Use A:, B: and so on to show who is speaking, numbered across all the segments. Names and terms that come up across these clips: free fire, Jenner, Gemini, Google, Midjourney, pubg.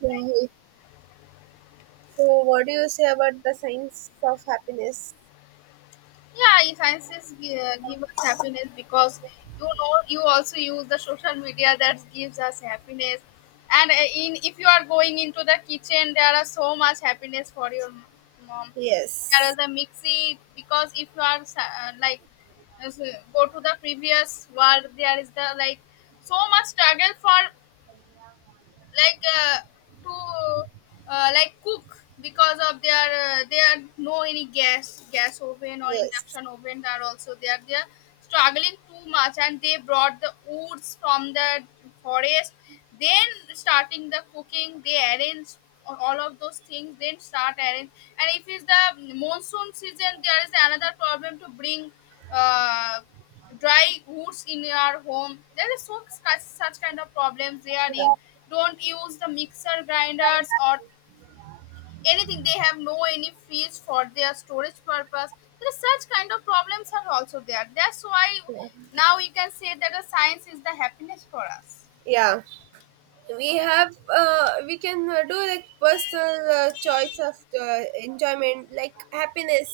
A: Yeah. So, what do you say about the science of happiness?
B: Yeah, influences give us happiness because you know you also use the social media that gives us happiness. And in if you are going into the kitchen there are so much happiness for your mom. There are
A: Yes.
B: the mixie because if you are like as, go to the previous world there is the like so much struggle for like to like cook because of their they are no any gas oven or
A: Yes.
B: induction oven are also there. They are struggling too much and they brought the woods from the forest, then starting the cooking they arrange all of those things then start arrange. And if it's the monsoon season there is another problem to bring uh, dry woods in your home. There is so such kind of problems there, you
A: Yeah.
B: don't use the mixer grinders or anything. They have no any fish for their storage purpose. There is such kind of problems are also there, that's why now you can say that the science is the happiness for us.
A: Yeah, we
B: Yeah,
A: have we can do like personal choice of enjoyment, like happiness.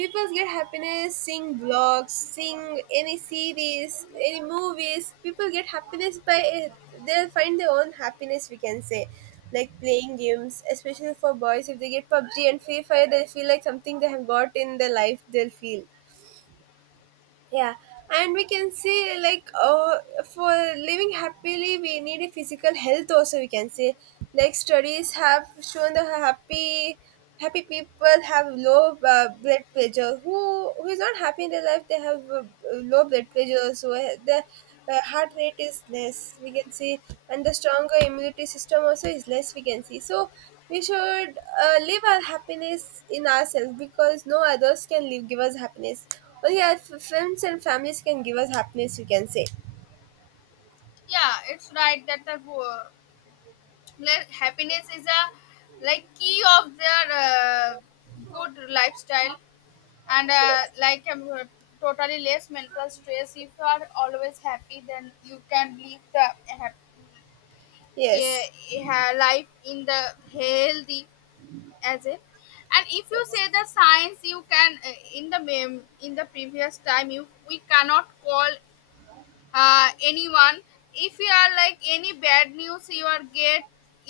A: People get happiness seeing blogs, seeing any series, any movies. People get happiness by it. They'll find their own happiness, we can say, like playing games. Especially for boys, if they get PUBG and Free Fire, they feel like something they have got in their life, they'll feel. Yeah, and we can say like for living happily, we need a physical health also, we can say. Like studies have shown that happy people have low blood pressure. Who is not happy in their life, they have low blood pressure, so the heart rate is less, we can see. And the stronger immunity system also is less, we can see. So we should live our happiness in ourselves, because no others can live give us happiness. Oh yeah, friends and families can give us happiness, you can say.
B: yeah, it's right that the like, happiness is a like key of their good lifestyle. And like totally less mental stress, if you are always happy then you can live the happy eh,
A: Yes,
B: life in the healthy as a. And if you say the science you can in the in the previous time you we cannot call anyone. If you are like any bad news you are get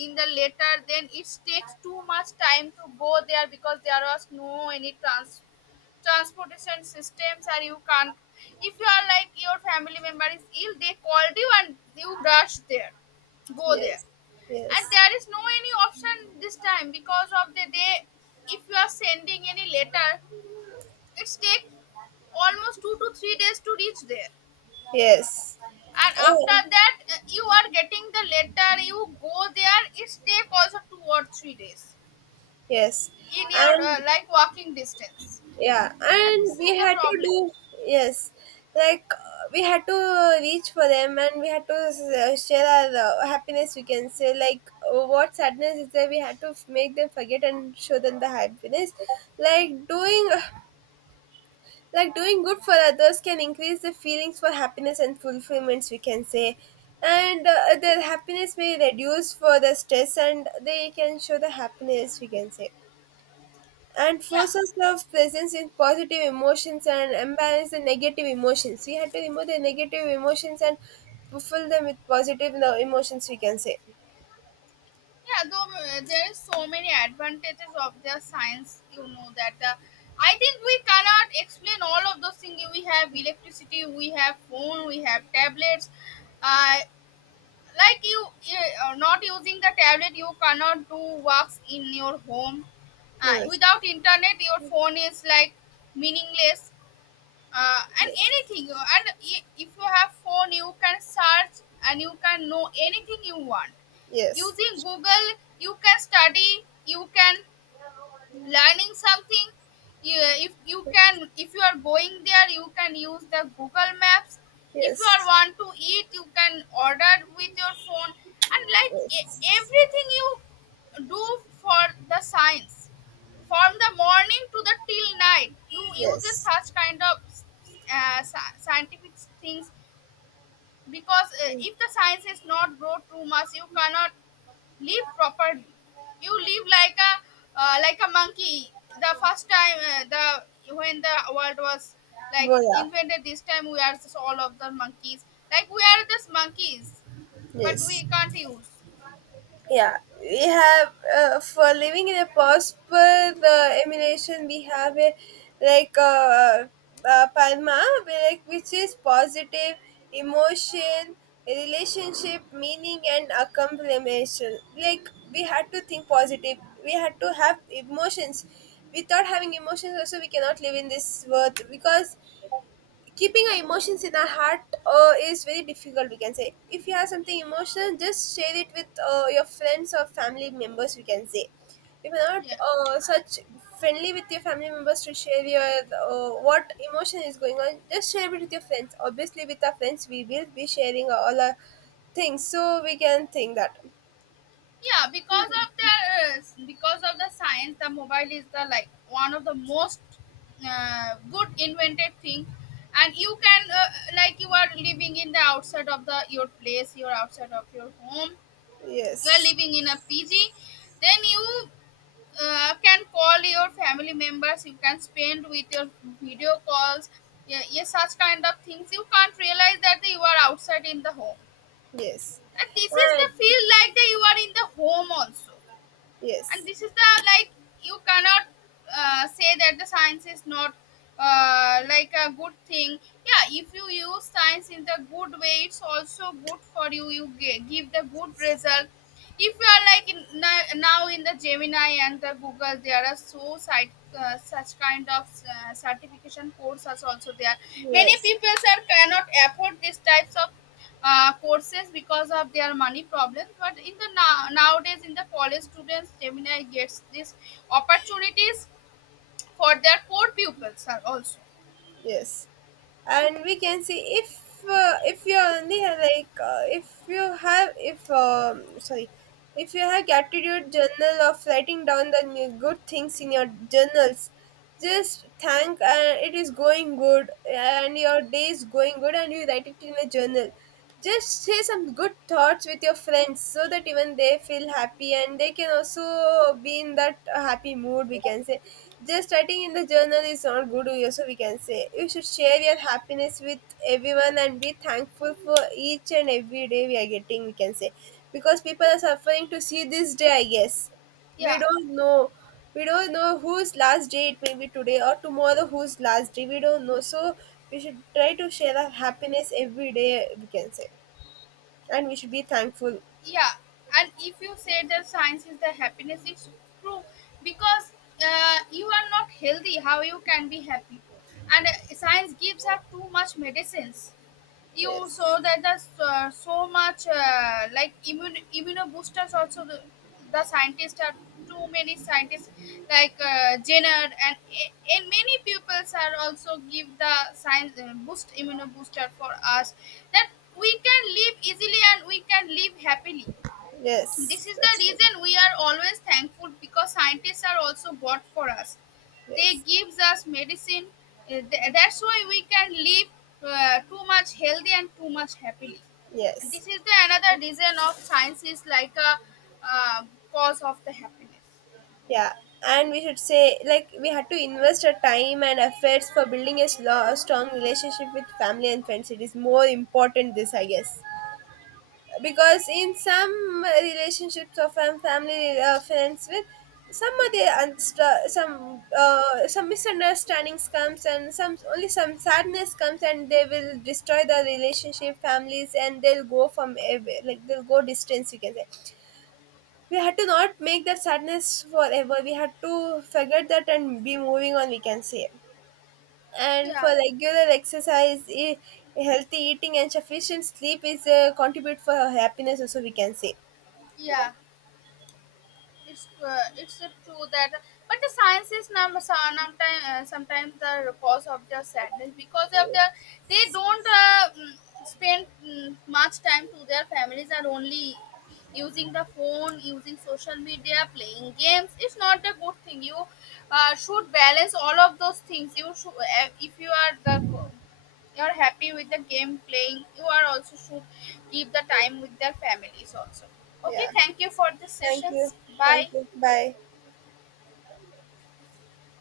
B: in the letter, then it takes too much time to go there because there was no any transportation systems, or you can't if you are like your family member is ill they called you and you rush there, go there.
A: yes, yes,
B: And there is no any option this time because of the day. If you are sending any letter it's take almost 2 to 3 days to reach there.
A: yes,
B: And after
A: oh,
B: that you are getting the letter you go there it's take also 2 or 3 days
A: yes,
B: in your
A: and
B: like walking distance.
A: yeah,
B: And
A: and
B: this is
A: we
B: the
A: had to
B: problem.
A: do. Yes, like we had to reach for them, and we had to share our happiness. We can say like what sadness is there. We had to make them forget and show them the happiness, like doing uh, like doing good for others can increase the feelings for happiness and fulfillments, we can say. And their happiness may reduce for the stress and they can show the happiness, we can say. And
B: Yeah.
A: forces of presence in positive emotions and imbalance the negative emotions. We have to remove the negative emotions and fulfill them with positive, no, emotions, we can say.
B: Yeah, though there is so many advantages of the science, you know that I think we cannot explain all of those things. We have electricity, we have phone, we have tablets. Uh, like you, not using the tablet, you cannot do works in your home.
A: Yes,
B: Without internet, your phone is like meaningless. And anything if you have phone you can search and you can know anything you want
A: yes,
B: using
A: yes,
B: Google. You can study, you can learning something. You, if you can if you are going there you can use the Google maps. If you are
A: yes,
B: want to eat you can order with your phone. And like
A: yes,
B: everything you do for the science from the morning to the till night you uses
A: yes.
B: such kind of scientific things. Because if the science is not grow too much you cannot live properly. You live like a monkey. The first time the when the world was like invented, this time we are just all of the monkeys. Like we are just monkeys, but
A: Yes.
B: we can't use.
A: Yeah, we have for living in a past per the emulation, we have a like palma, we like, which is positive emotion, relationship, meaning and accomplishment. Like we had to think positive, we had to have emotions. Without having emotions also, we cannot live in this world, because keeping our emotions in our heart is very difficult, we can say. If you have something emotional, just share it with your friends or family members, we can say. If you're not
B: Yeah,
A: such friendly with your family members to share your what emotion is going on, just share it with your friends. Obviously with our friends we will be sharing all our things, so we can think that.
B: yeah. Because of the science, the mobile is the like one of the most good invented thing. And you can like you are living in the outside of the your place, you're outside of your home, you are
A: Yes,
B: living in a PG, then you can call your family members. You can spend with your video calls. Yeah, yeah, such kind of things. You can't realize that you are outside in the home,
A: yes,
B: and this is the
A: and
B: feel like that you are in the home also. And
A: yes,
B: this is the like you cannot say that the science is not like a good thing. Yeah, if you use science in the good way it's also good for you, you give the good result. If you are like in, now in the Gemini and the Google there are so site such kind of certification courses also there. Many
A: yes.
B: people sir cannot afford these types of courses because of their money problems. But in the now, nowadays, in the college students, Gemini gets these opportunities for their poor pupils are also.
A: Yes, and we can see if you only have like if you have if sorry, if you have gratitude journal of writing down the new good things in your journals, just thank it is going good and your day is going good and you write it in a journal. Just share some good thoughts with your friends so that even they feel happy and they can also be in that happy mood, we can say. Just writing in the journal is not good, also, we can say. You should share your happiness with everyone and be thankful for each and every day we are getting, we can say. Because people are suffering to see this day, I guess. We
B: Yeah,
A: don't know. We don't know whose last day it may be, today or tomorrow, whose last day. We don't know. So we should try to share our happiness every day, we can say. And we should be thankful.
B: yeah. And if you say that science is the happiness, it's true because you are not healthy. How you can be happy? And science gives us too much medicines, you so
A: Yes.
B: that there's so much like immune immuno boosters also, the scientists are too many scientists, like Jenner and many pupils are also give the science boost immuno booster for us, that we can live easily and we can live happily. This
A: Yes.
B: is the
A: That's true.
B: reason we are always thankful because scientists are also God for us. They
A: Yes.
B: gives us medicine. That's why we can live too much healthy and too much happily. And this
A: Yes.
B: is the another reason of science is like a uh, cause of the happiness.
A: Yeah. And we should say, like, we had to invest our time and efforts for building a a strong relationship with family and friends. It is more important, this, I guess. Because in some relationships of family friends, with some of the some misunderstandings comes and some, only some sadness comes and they will destroy the relationship, families, and they'll go from like they'll go distance, you can say. We had to not make that sadness forever. We had to forget that and be moving on, we can say. And for
B: Yeah,
A: regular exercise, healthy eating and sufficient sleep is contribute for happiness also, we can say.
B: yeah. It's true that, but the science is sometimes sometimes the cause of their sadness because of their
A: Yes.
B: they don't spend much time to their families, are only using the phone, using social media, playing games. It's not a good thing. You should balance all of those things, you should if you are the you're happy with the game playing you are also should keep the time with their families also. Okay,
A: Yeah.
B: thank you for this
A: Thank you.
B: sessions,
A: Thank you.
B: bye.
A: Bye.